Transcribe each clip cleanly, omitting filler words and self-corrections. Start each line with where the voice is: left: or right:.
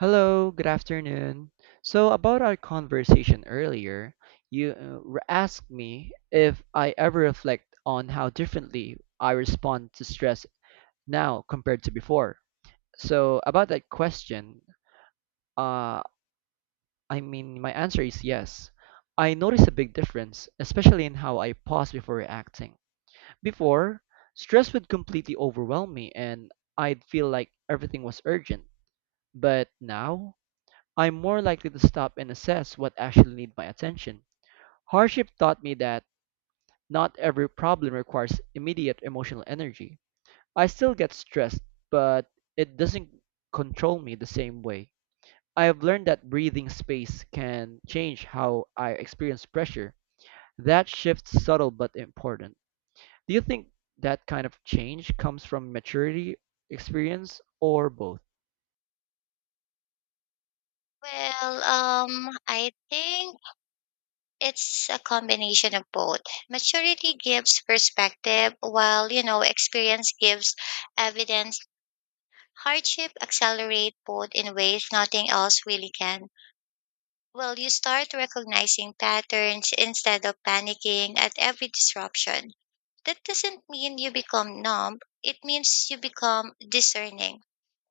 right: Hello, good afternoon. So, about our conversation earlier, you asked me if I ever reflect on how differently I respond to stress now compared to before. So, about that question, uh, my answer is yes. I notice a big difference, especially in how I pause before reacting. Before, stress would completely overwhelm me and I'd feel like everything was urgent. But now, I'm more likely to stop and assess what actually needs my attention. Hardship taught me that not every problem requires immediate emotional energy. I still get stressed, but it doesn't control me the same way. I have learned that breathing space can change how I experience pressure. That shift's subtle but important. Do you think that kind of change comes from maturity, experience, or both?
left: Well, I think it's a combination of both. Maturity gives perspective, while, experience gives evidence. Hardship accelerate both in ways nothing else really can. Well, you start recognizing patterns instead of panicking at every disruption. That doesn't mean you become numb. It means you become discerning.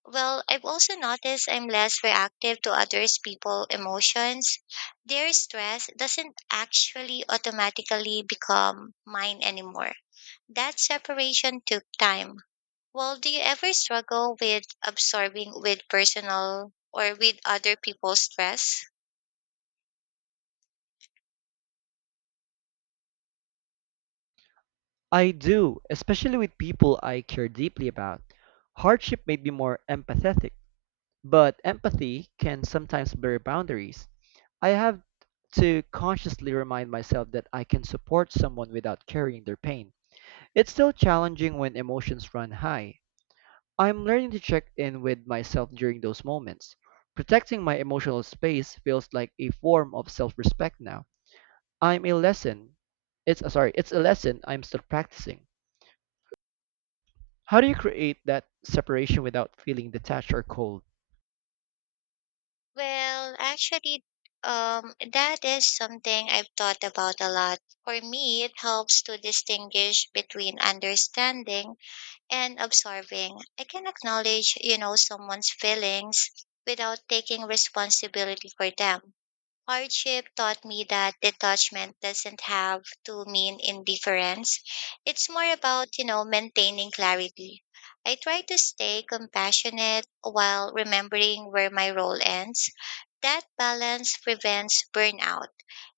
left: Well, I've also noticed I'm less reactive to others' people emotions. Their stress doesn't actually automatically become mine anymore. That separation took time. Well, do you ever struggle with absorbing with personal or with other people's stress?
right: I do, especially with people I care deeply about. Hardship made me more empathetic, but empathy can sometimes blur boundaries. I have to consciously remind myself that I can support someone without carrying their pain. It's still challenging when emotions run high. I'm learning to check in with myself during those moments. Protecting my emotional space feels like a form of self-respect now. I'm a lesson. It's sorry, it's a lesson I'm still practicing. How do you create that separation without feeling detached or cold?
left: Well, actually, that is something I've thought about a lot. For me, it helps to distinguish between understanding and observing. I can acknowledge, someone's feelings without taking responsibility for them. Hardship taught me that detachment doesn't have to mean indifference. It's more about, maintaining clarity. I try to stay compassionate while remembering where my role ends. That balance prevents burnout.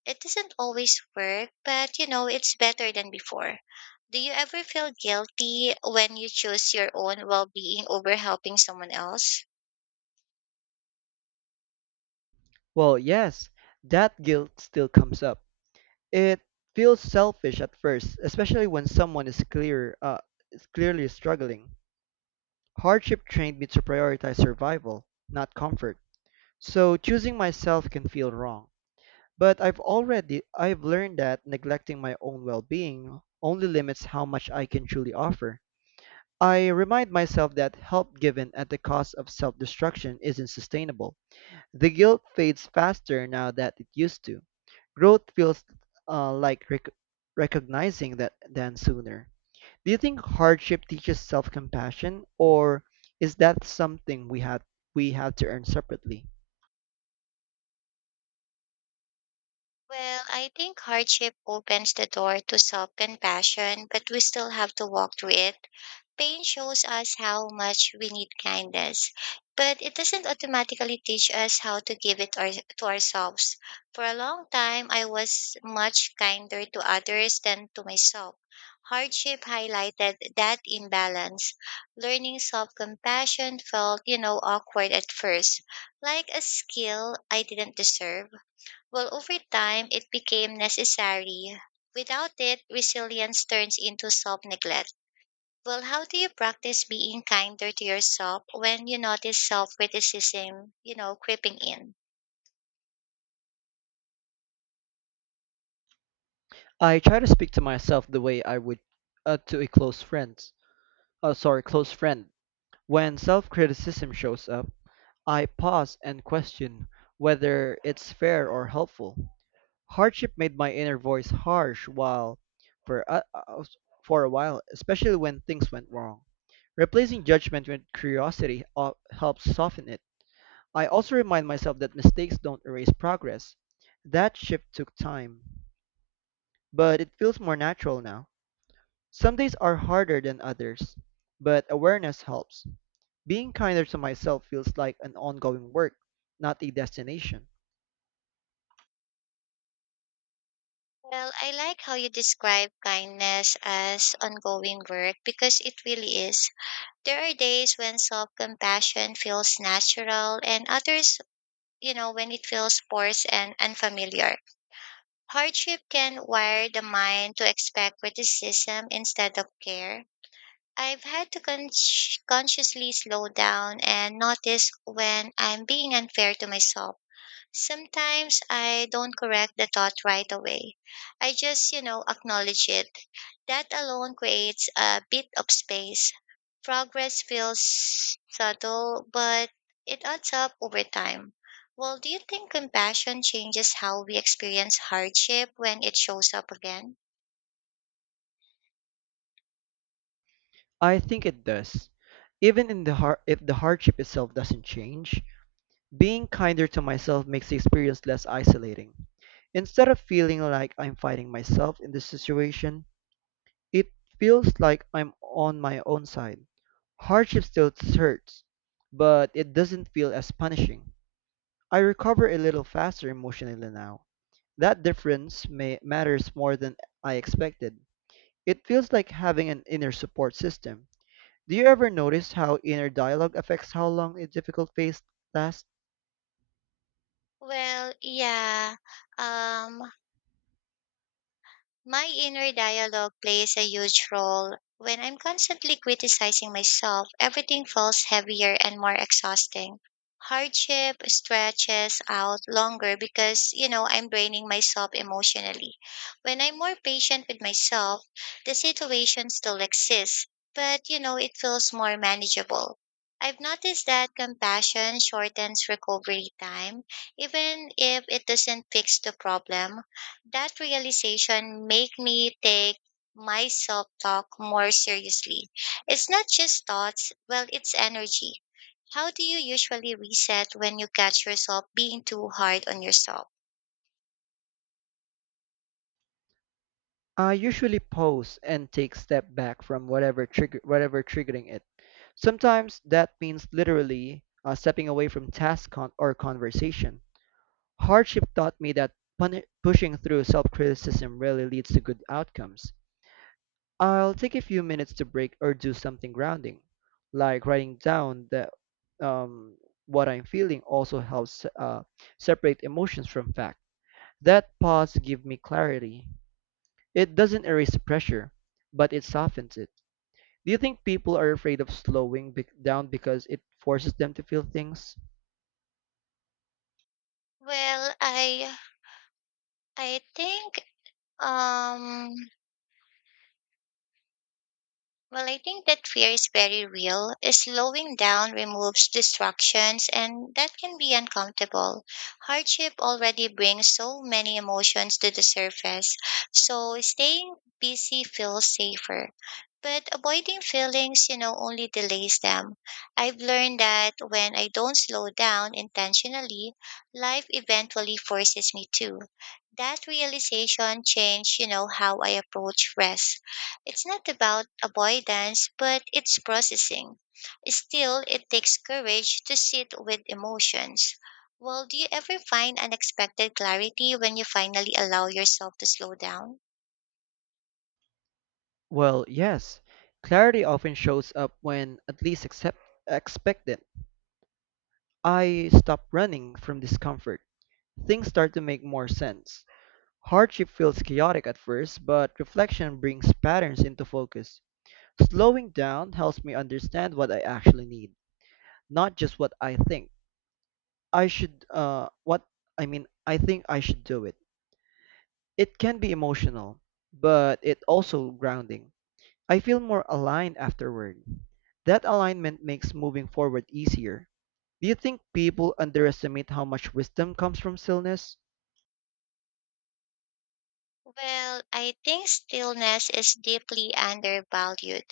left: It doesn't always work, but it's better than before. Do you ever feel guilty when you choose your own well being over helping someone else?
right: Well, yes, that guilt still comes up. It feels selfish at first, especially when someone is clearly struggling. Hardship trained me to prioritize survival, not comfort. So choosing myself can feel wrong. But I've learned that neglecting my own well-being only limits how much I can truly offer. I remind myself that help given at the cost of self-destruction isn't sustainable. The guilt fades faster now that it used to. Growth feels like recognizing that than sooner. Do you think hardship teaches self-compassion, or is that something we have to earn separately?
left: Well, I think hardship opens the door to self compassion, but we still have to walk through it. Pain shows us how much we need kindness, but it doesn't automatically teach us how to give it to ourselves. For a long time, I was much kinder to others than to myself. Hardship highlighted that imbalance. Learning self compassion felt, awkward at first, like a skill I didn't deserve. Well, over time, it became necessary. Without it, resilience turns into self neglect. Well, how do you practice being kinder to yourself when you notice self criticism, creeping in?
right: I try to speak to myself the way I would to a close friend. When self-criticism shows up, I pause and question whether it's fair or helpful. Hardship made my inner voice harsh while for a, uh, for a while, especially when things went wrong. Replacing judgment with curiosity helps soften it. I also remind myself that mistakes don't erase progress. That shift took time, but it feels more natural now. Some days are harder than others, but awareness helps. Being kinder to myself feels like an ongoing work, not a destination.
left: Well, I like how you describe kindness as ongoing work because it really is. There are days when self compassion feels natural and others, when it feels forced and unfamiliar. Hardship can wire the mind to expect criticism instead of care. I've had to consciously slow down and notice when I'm being unfair to myself. Sometimes I don't correct the thought right away. I just, acknowledge it. That alone creates a bit of space. Progress feels subtle, but it adds up over time. Well, do you think compassion changes how we experience hardship when it shows up again?
right: I think it does. Even in the har- if the hardship itself doesn't change, being kinder to myself makes the experience less isolating. Instead of feeling like I'm fighting myself in this situation, it feels like I'm on my own side. Hardship still hurts, but it doesn't feel as punishing. I recover a little faster emotionally now. That matters more than I expected. It feels like having an inner support system. Do you ever notice how inner dialogue affects how long a difficult phase lasts?
left: Well, yeah. Um, My inner dialogue plays a huge role. When I'm constantly criticizing myself, everything feels heavier and more exhausting. Hardship stretches out longer because, I'm draining myself emotionally. When I'm more patient with myself, the situation still exists, but, it feels more manageable. I've noticed that compassion shortens recovery time, even if it doesn't fix the problem. That realization made me take my self talk more seriously. It's not just thoughts, well, it's energy. How do you usually reset when you catch yourself being too hard on yourself?
right: I usually pause and take a step back from whatever triggering it. Sometimes that means literally stepping away from task or conversation. Hardship taught me that pushing through self-criticism rarely leads to good outcomes. I'll take a few minutes to break or do something grounding, like writing down the um, what I'm feeling. Also helps separate emotions from facts. That pause gives me clarity. It doesn't erase pressure, but it softens it. Do you think people are afraid of slowing bec down because it forces them to feel things?
left: Well, I I think um Well, I think that fear is very real. Slowing down removes distractions, and that can be uncomfortable. Hardship already brings so many emotions to the surface, so staying busy feels safer. But avoiding feelings, only delays them. I've learned that when I don't slow down intentionally, life eventually forces me to. That realization changed, how I approach rest. It's not about avoidance, but it's processing. Still, it takes courage to sit with emotions. Well, do you ever find unexpected clarity when you finally allow yourself to slow down?
right: Well, yes. Clarity often shows up when at least accept expect it. I stop running from discomfort. Things start to make more sense. Hardship feels chaotic at first, but reflection brings patterns into focus. Slowing down helps me understand what I actually need, not just what I think. I should what I mean I think I should do it. It can be emotional, but it also grounding. I feel more aligned afterward. That alignment makes moving forward easier. Do you think people underestimate how much wisdom comes from stillness?
left: Well, I think stillness is deeply undervalued.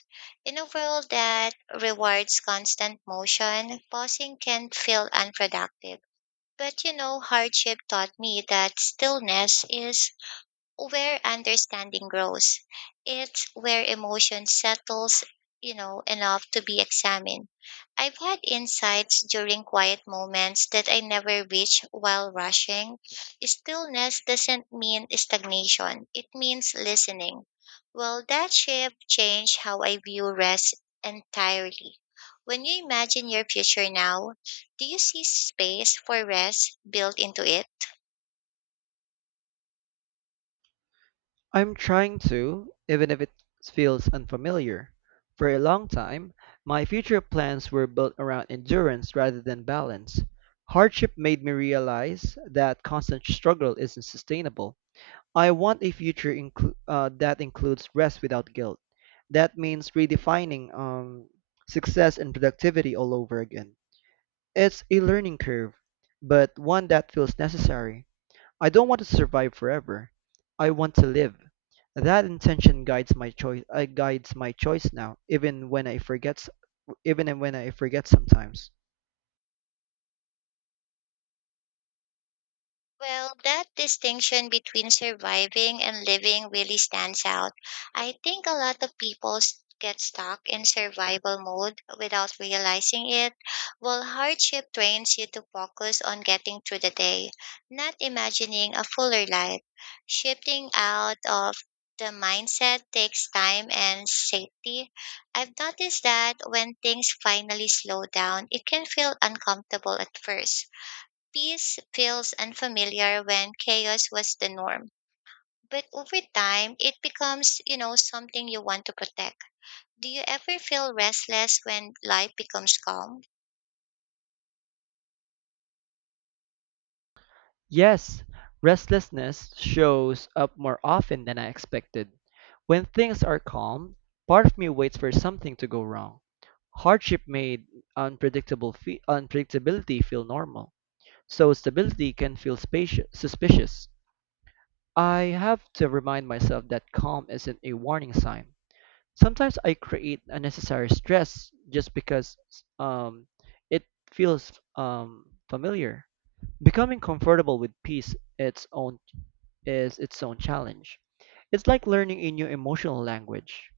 left: In a world that rewards constant motion, pausing can feel unproductive. But hardship taught me that stillness is where understanding grows. It's where emotion settles, enough to be examined. I've had insights during quiet moments that I never reach while rushing. Stillness doesn't mean stagnation, it means listening. Well, that shift changed how I view rest entirely. When you imagine your future now, do you see space for rest built into it?
right: I'm trying to, even if it feels unfamiliar. For a long time, my future plans were built around endurance rather than balance. Hardship made me realize that constant struggle isn't sustainable. I want a future that includes rest without guilt. That means redefining success and productivity all over again. It's a learning curve, but one that feels necessary. I don't want to survive forever. I want to live. That intention guides my choice now, even when I forget. Even when I forget sometimes.
left: Well, that distinction between surviving and living really stands out. I think a lot of people get stuck in survival mode without realizing it, while hardship trains you to focus on getting through the day, not imagining a fuller life. Shifting out of the mindset takes time and safety. I've noticed that when things finally slow down, it can feel uncomfortable at first. Peace feels unfamiliar when chaos was the norm. But over time, it becomes, something you want to protect. Do you ever feel restless when life becomes calm?
right: Yes, restlessness shows up more often than I expected. When things are calm, part of me waits for something to go wrong. Hardship made unpredictability feel normal, so stability can feel suspicious. I have to remind myself that calm isn't a warning sign. Sometimes I create unnecessary stress just because um, it feels familiar. Becoming comfortable with peace, its own is its own challenge. It's like learning a new emotional language.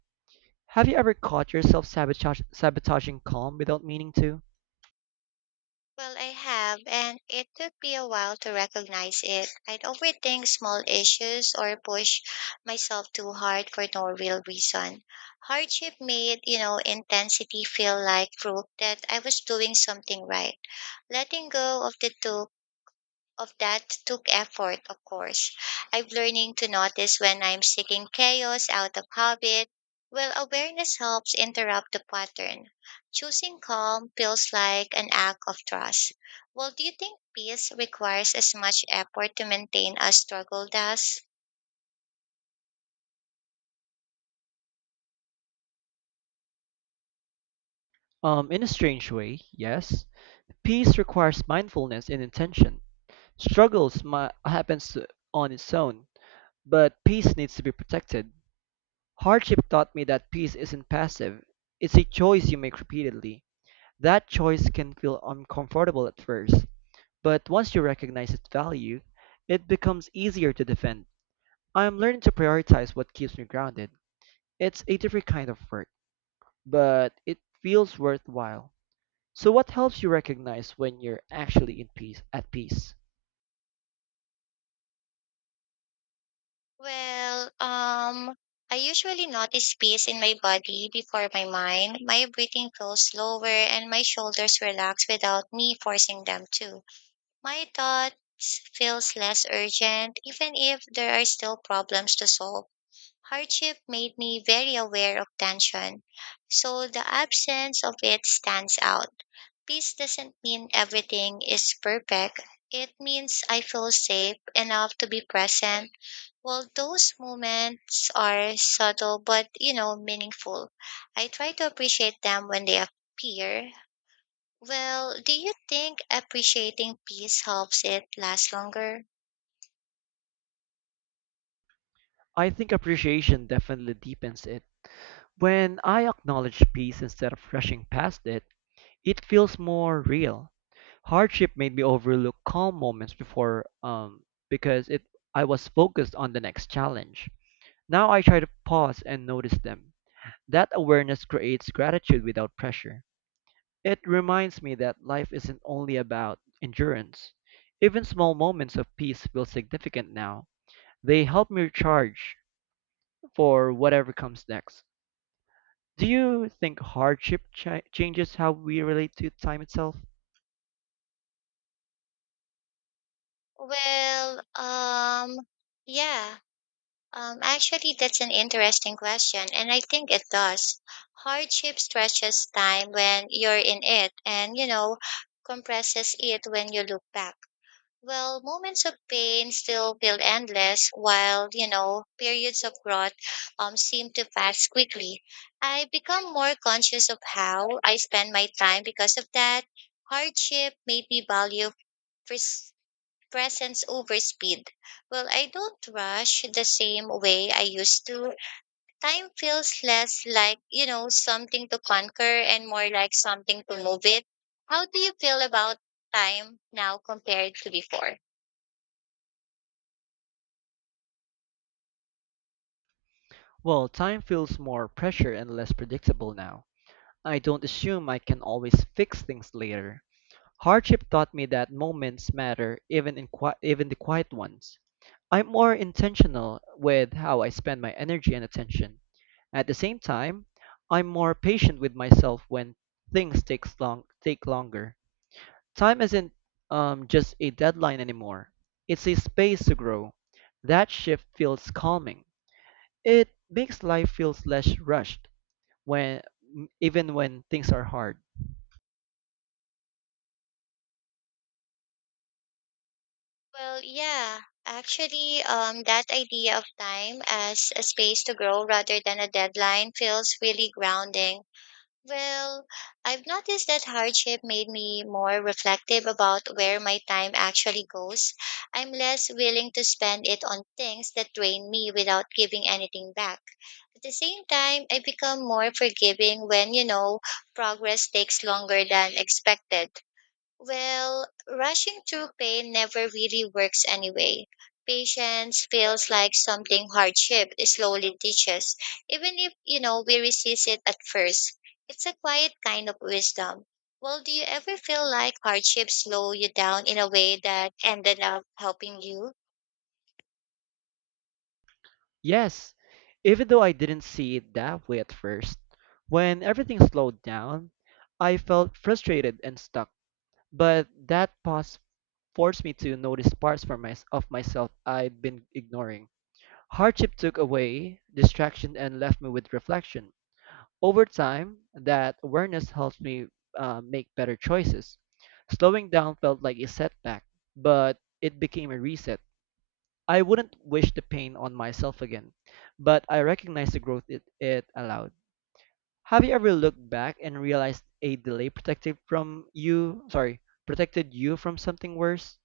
right: Have you ever caught yourself sabotaging calm without meaning to?
left: Well, I have, and it took me a while to recognize it. I'd overthink small issues or push myself too hard for no real reason. Hardship made, intensity feel like proof that I was doing something right. Letting go of the two of that took effort, of course. I'm learning to notice when I'm seeking chaos out of habit. Well, awareness helps interrupt the pattern. Choosing calm feels like an act of trust. Well, do you think peace requires as much effort to maintain as struggle does?
right: In a strange way, yes. Peace requires mindfulness and intention. Struggles mi- happens to- on its own, but peace needs to be protected. Hardship taught me that peace isn't passive. It's a choice you make repeatedly. That choice can feel uncomfortable at first, but once you recognize its value, it becomes easier to defend. I am learning to prioritize what keeps me grounded. It's a different kind of work, but it feels worthwhile. So what helps you recognize when you're actually in peace at peace?
left: Well, I usually notice peace in my body before my mind. My breathing feels slower and my shoulders relax without me forcing them to. My thoughts feels less urgent even if there are still problems to solve. Hardship made me very aware of tension, so the absence of it stands out. Peace doesn't mean everything is perfect. It means I feel safe enough to be present. Well, those moments are subtle but, meaningful. I try to appreciate them when they appear. Well, do you think appreciating peace helps it last longer?
right: I think appreciation definitely deepens it. When I acknowledge peace instead of rushing past it, it feels more real. Hardship made me overlook calm moments before because it I was focused on the next challenge. Now I try to pause and notice them. That awareness creates gratitude without pressure. It reminds me that life isn't only about endurance. Even small moments of peace feel significant now. They help me recharge for whatever comes next. Do you think changes how we relate to time itself?
left: Well, yeah. Actually, that's an interesting question, and I think it does. Hardship stretches time when you're in it, and compresses it when you look back. Well, moments of pain still feel endless, while, periods of growth seem to pass quickly. I become more conscious of how I spend my time because of that. Hardship made me value pres- presence over speed. Well, I don't rush the same way I used to. Time feels less like, something to conquer and more like something to move it. How do you feel about time now compared to before?
right: Well, time feels more pressure and less predictable now. I don't assume I can always fix things later. Hardship taught me that moments matter, even the quiet ones. I'm more intentional with how I spend my energy and attention. At the same time, I'm more patient with myself when things takes long take longer. Time isn't just a deadline anymore. It's a space to grow. That shift feels calming. It makes life feels less rushed when even when things are hard.
left: Well, yeah, actually, that idea of time as a space to grow rather than a deadline feels really grounding. Well, I've noticed that hardship made me more reflective about where my time actually goes. I'm less willing to spend it on things that drain me without giving anything back. At the same time, I become more forgiving when, progress takes longer than expected. Well, rushing through pain never really works anyway. Patience feels like something hardship slowly teaches, even if, we resist it at first. It's a quiet kind of wisdom. Well, do you ever feel like hardship slow you down in a way that ended up helping you?
right: Yes, even though I didn't see it that way at first, when everything slowed down, I felt frustrated and stuck. But that pause forced me to notice of myself I'd been ignoring. Hardship took away distraction and left me with reflection. Over time, that awareness helped me make better choices. Slowing down felt like a setback, but it became a reset. I wouldn't wish the pain on myself again, but I recognize the growth it allowed. Have you ever looked back and realized a delay protected from you? Sorry, protected you from something worse?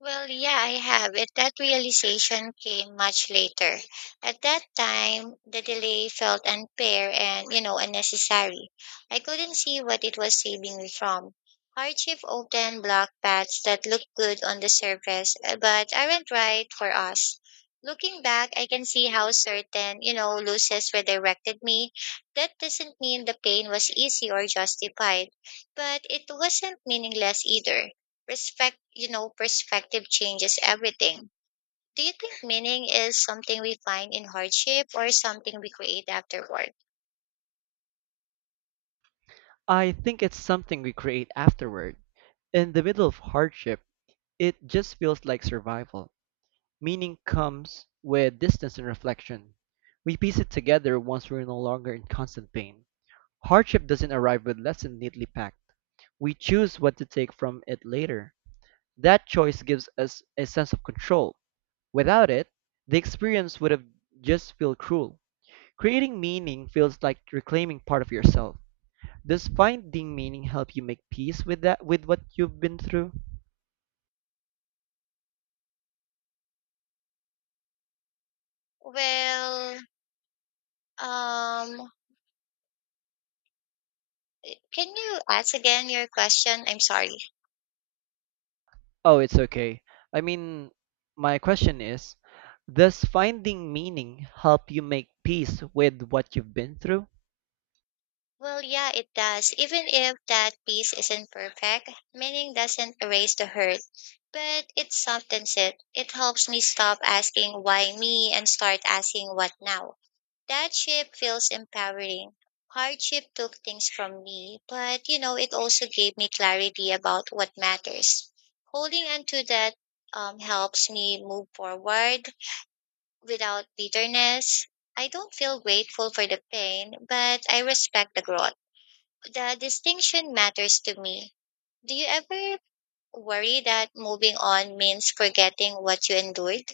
left: Well, yeah, I have. That realization came much later. At that time, the delay felt unfair and, unnecessary. I couldn't see what it was saving me from. Hardship often blocked paths that look good on the surface, but aren't right for us. Looking back, I can see how certain, losses redirected me. That doesn't mean the pain was easy or justified, but it wasn't meaningless either. Perspective changes everything. Do you think meaning is something we find in hardship or something we create afterward?
right: I think it's something we create afterward. In the middle of hardship, it just feels like survival. Meaning comes with distance and reflection. We piece it together once we're no longer in constant pain. Hardship doesn't arrive with lesson neatly packed. We choose what to take from it later. That choice gives us a sense of control. Without it, the experience would have just felt cruel. Creating meaning feels like reclaiming part of yourself. Does finding meaning help you make peace with that with what you've been through?
left: Well, um, can you ask again your question? I'm sorry.
right: Oh, it's okay. I mean, my question is, does finding meaning help you make peace with what you've been through?
left: Well, yeah, it does. Even if that piece isn't perfect, meaning doesn't erase the hurt, but it softens it. It helps me stop asking why me and start asking what now. That ship feels empowering. Hardship took things from me, but it also gave me clarity about what matters. Holding on to that helps me move forward without bitterness. I don't feel grateful for the pain, but I respect the growth. The distinction matters to me. Do you ever worry that moving on means forgetting what you endured?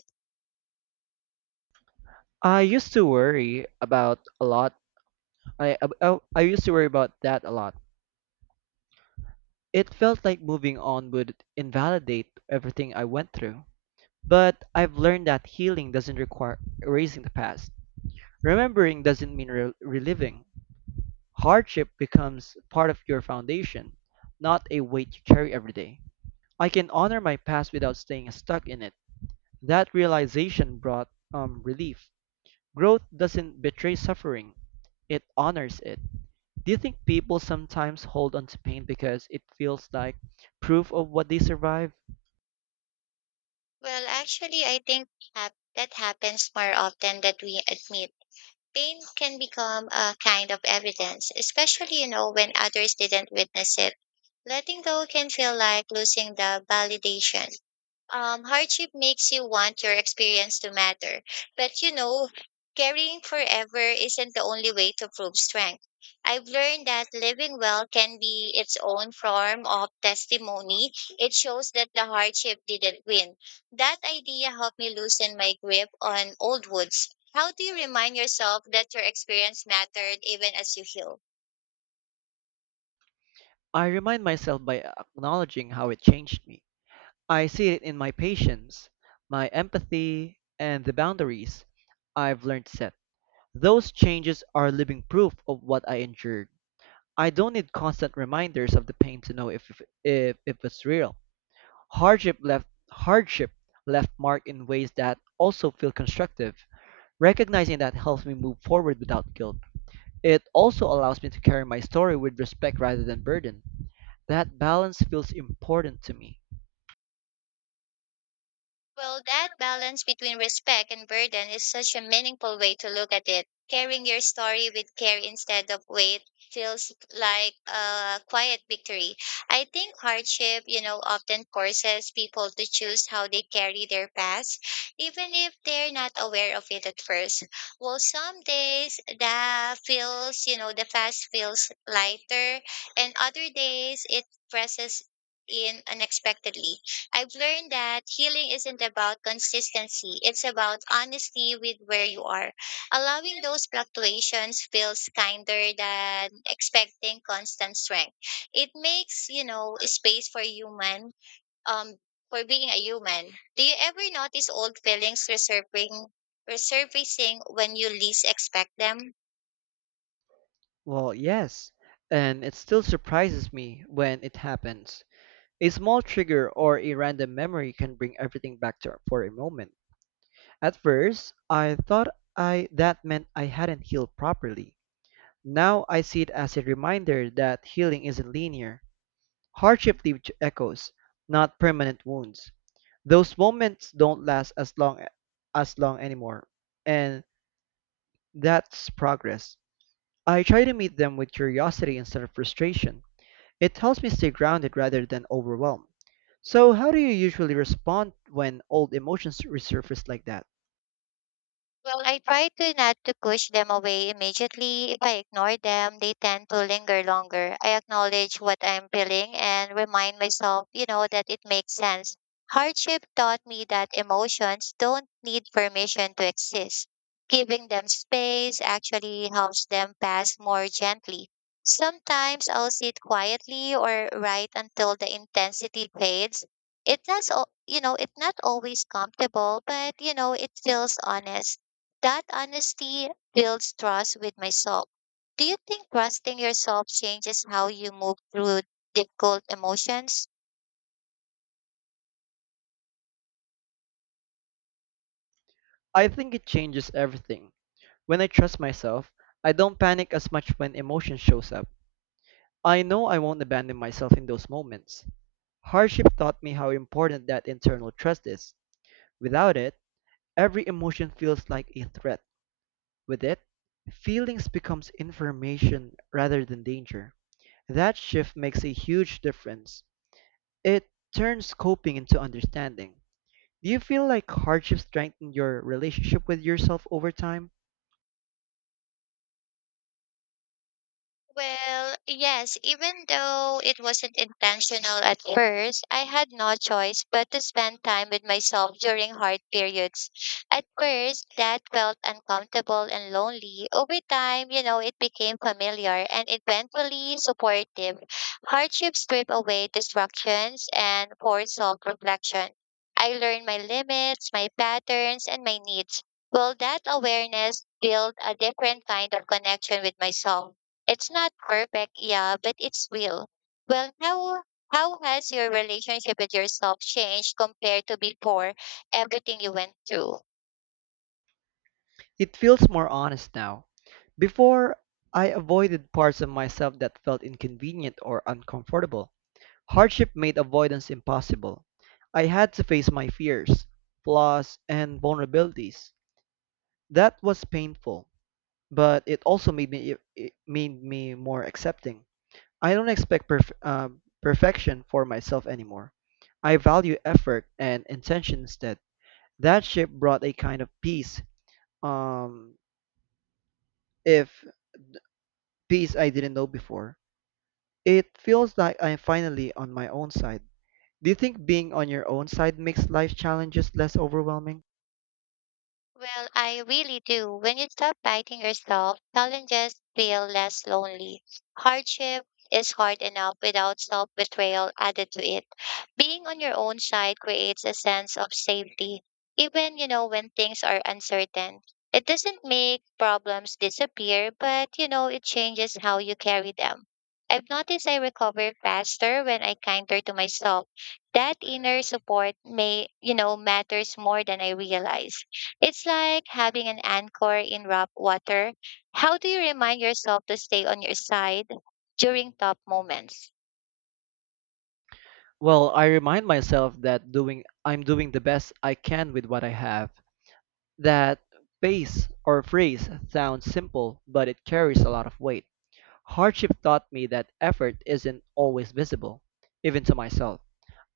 right: I used to worry about a lot. I ab- oh, I used to worry about that a lot. It felt like moving on would invalidate everything I went through. But I've learned that healing doesn't require erasing the past. Remembering doesn't mean reliving. Hardship becomes part of your foundation, not a weight you carry every day. I can honor my past without staying stuck in it. That realization brought relief. Growth doesn't betray suffering, it honors it. Do you think people sometimes hold on to pain because it feels like proof of what they survived?
left: Well, actually, I think that happens more often than we admit. Pain can become a kind of evidence, especially, when others didn't witness it. Letting go can feel like losing the validation. Hardship makes you want your experience to matter. But carrying forever isn't the only way to prove strength. I've learned that living well can be its own form of testimony. It shows that the hardship didn't win. That idea helped me loosen my grip on old woods. How do you remind yourself that your experience mattered even as you heal?
right: I remind myself by acknowledging how it changed me. I see it in my patience, my empathy, and the boundaries I've learned to set. Those changes are living proof of what I endured. I don't need constant reminders of the pain to know if it's real. Hardship left mark in ways that also feel constructive. Recognizing that helps me move forward without guilt. It also allows me to carry my story with respect rather than burden. That balance feels important to me.
left: Well, that balance between respect and burden is such a meaningful way to look at it. Carrying your story with care instead of weight feels like a quiet victory. I think hardship, often forces people to choose how they carry their past, even if they're not aware of it at first. Well, some days the past feels lighter, and other days it presses in unexpectedly. I've learned that healing isn't about consistency, it's about honesty with where you are. Allowing those fluctuations feels kinder than expecting constant strength. It makes, space for um, for being a human. Do you ever notice old feelings resurfacing when you least expect them?
right: Well, yes, and it still surprises me when it happens. A small trigger or a random memory can bring everything for a moment. At first, I thought I that meant I hadn't healed properly. Now I see it as a reminder that healing isn't linear. Hardship leaves echoes, not permanent wounds. Those moments don't last as long anymore, and that's progress. I try to meet them with curiosity instead of frustration. It helps me stay grounded rather than overwhelmed. So, how do you usually respond when old emotions resurface like that?
left: Well, I try to not to push them away immediately. If I ignore them, they tend to linger longer. I acknowledge what I'm feeling and remind myself, that it makes sense. Hardship taught me that emotions don't need permission to exist. Giving them space actually helps them pass more gently. Sometimes I'll sit quietly or write until the intensity fades. It's not always comfortable, but it feels honest. That honesty builds trust with myself. Do you think trusting yourself changes how you move through difficult emotions?
right: I think it changes everything. When I trust myself, I don't panic as much when emotion shows up. I know I won't abandon myself in those moments. Hardship taught me how important that internal trust is. Without it, every emotion feels like a threat. With it, feelings becomes information rather than danger. That shift makes a huge difference. It turns coping into understanding. Do you feel like hardship strengthened your relationship with yourself over time?
left: Well, yes, even though it wasn't intentional at first, I had no choice but to spend time with myself during hard periods. At first, that felt uncomfortable and lonely. Over time, it became familiar and eventually supportive. Hardships strip away distractions and force self-reflection. I learned my limits, my patterns, and my needs. Well, that awareness built a different kind of connection with myself. It's not perfect, yeah, but it's real. Well, how has your relationship with yourself changed compared to before everything you went through?
right: It feels more honest now. Before, I avoided parts of myself that felt inconvenient or uncomfortable. Hardship made avoidance impossible. I had to face my fears, flaws, and vulnerabilities. That was painful, but it also made me it made me more accepting. I don't expect perfection for myself anymore. I value effort and intention instead. That ship brought a kind of peace, um, if peace I didn't know before. It feels like I'm finally on my own side. Do you think being on your own side makes life challenges less overwhelming?
left: Well, I really do. When you stop fighting yourself, challenges feel less lonely. Hardship is hard enough without self betrayal added to it. Being on your own side creates a sense of safety, even, when things are uncertain. It doesn't make problems disappear, but, it changes how you carry them. I've noticed I recover faster when I kinder to myself. That inner support may, matters more than I realize. It's like having an anchor in rough water. How do you remind yourself to stay on your side during tough moments?
right: Well, I remind myself that doing I'm doing the best I can with what I have. That phrase sounds simple, but it carries a lot of weight. Hardship taught me that effort isn't always visible, even to myself.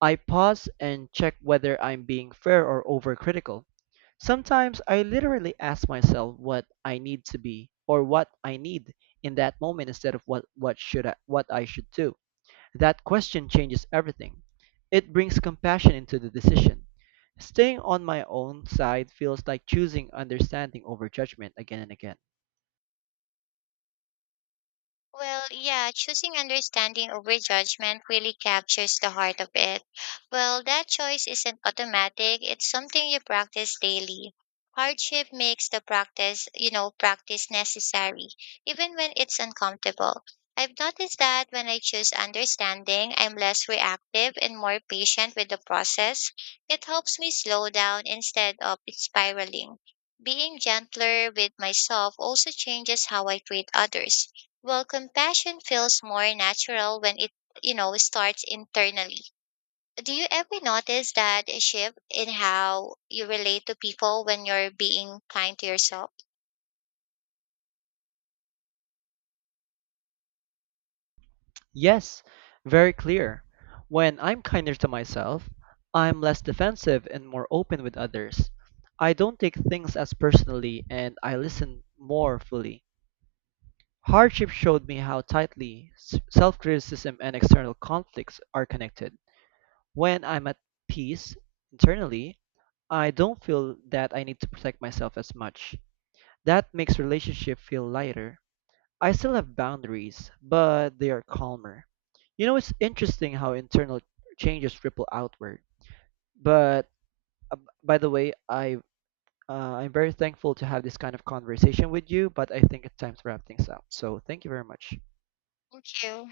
right: I pause and check whether I'm being fair or overcritical. Sometimes I literally ask myself what I need in that moment instead of what I should do. That question changes everything. It brings compassion into the decision. Staying on my own side feels like choosing understanding over judgment again and again.
left: Well, yeah, choosing understanding over judgment really captures the heart of it. Well, that choice isn't automatic, it's something you practice daily. Hardship makes the practice necessary, even when it's uncomfortable. I've noticed that when I choose understanding, I'm less reactive and more patient with the process. It helps me slow down instead of spiraling. Being gentler with myself also changes how I treat others. Well, compassion feels more natural when it, starts internally. Do you ever notice that shift in how you relate to people when you're being kind to yourself?
right: Yes, very clear. When I'm kinder to myself, I'm less defensive and more open with others. I don't take things as personally and I listen more fully. Hardship showed me how tightly self-criticism and external conflicts are connected. When I'm at peace internally, I don't feel that I need to protect myself as much. That makes relationship feel lighter. I still have boundaries, but they are calmer. You know, it's interesting how internal changes ripple outward. But by the way, uh, I'm very thankful to have this kind of conversation with you, but I think it's time to wrap things up. So thank you very much.
left: Thank you.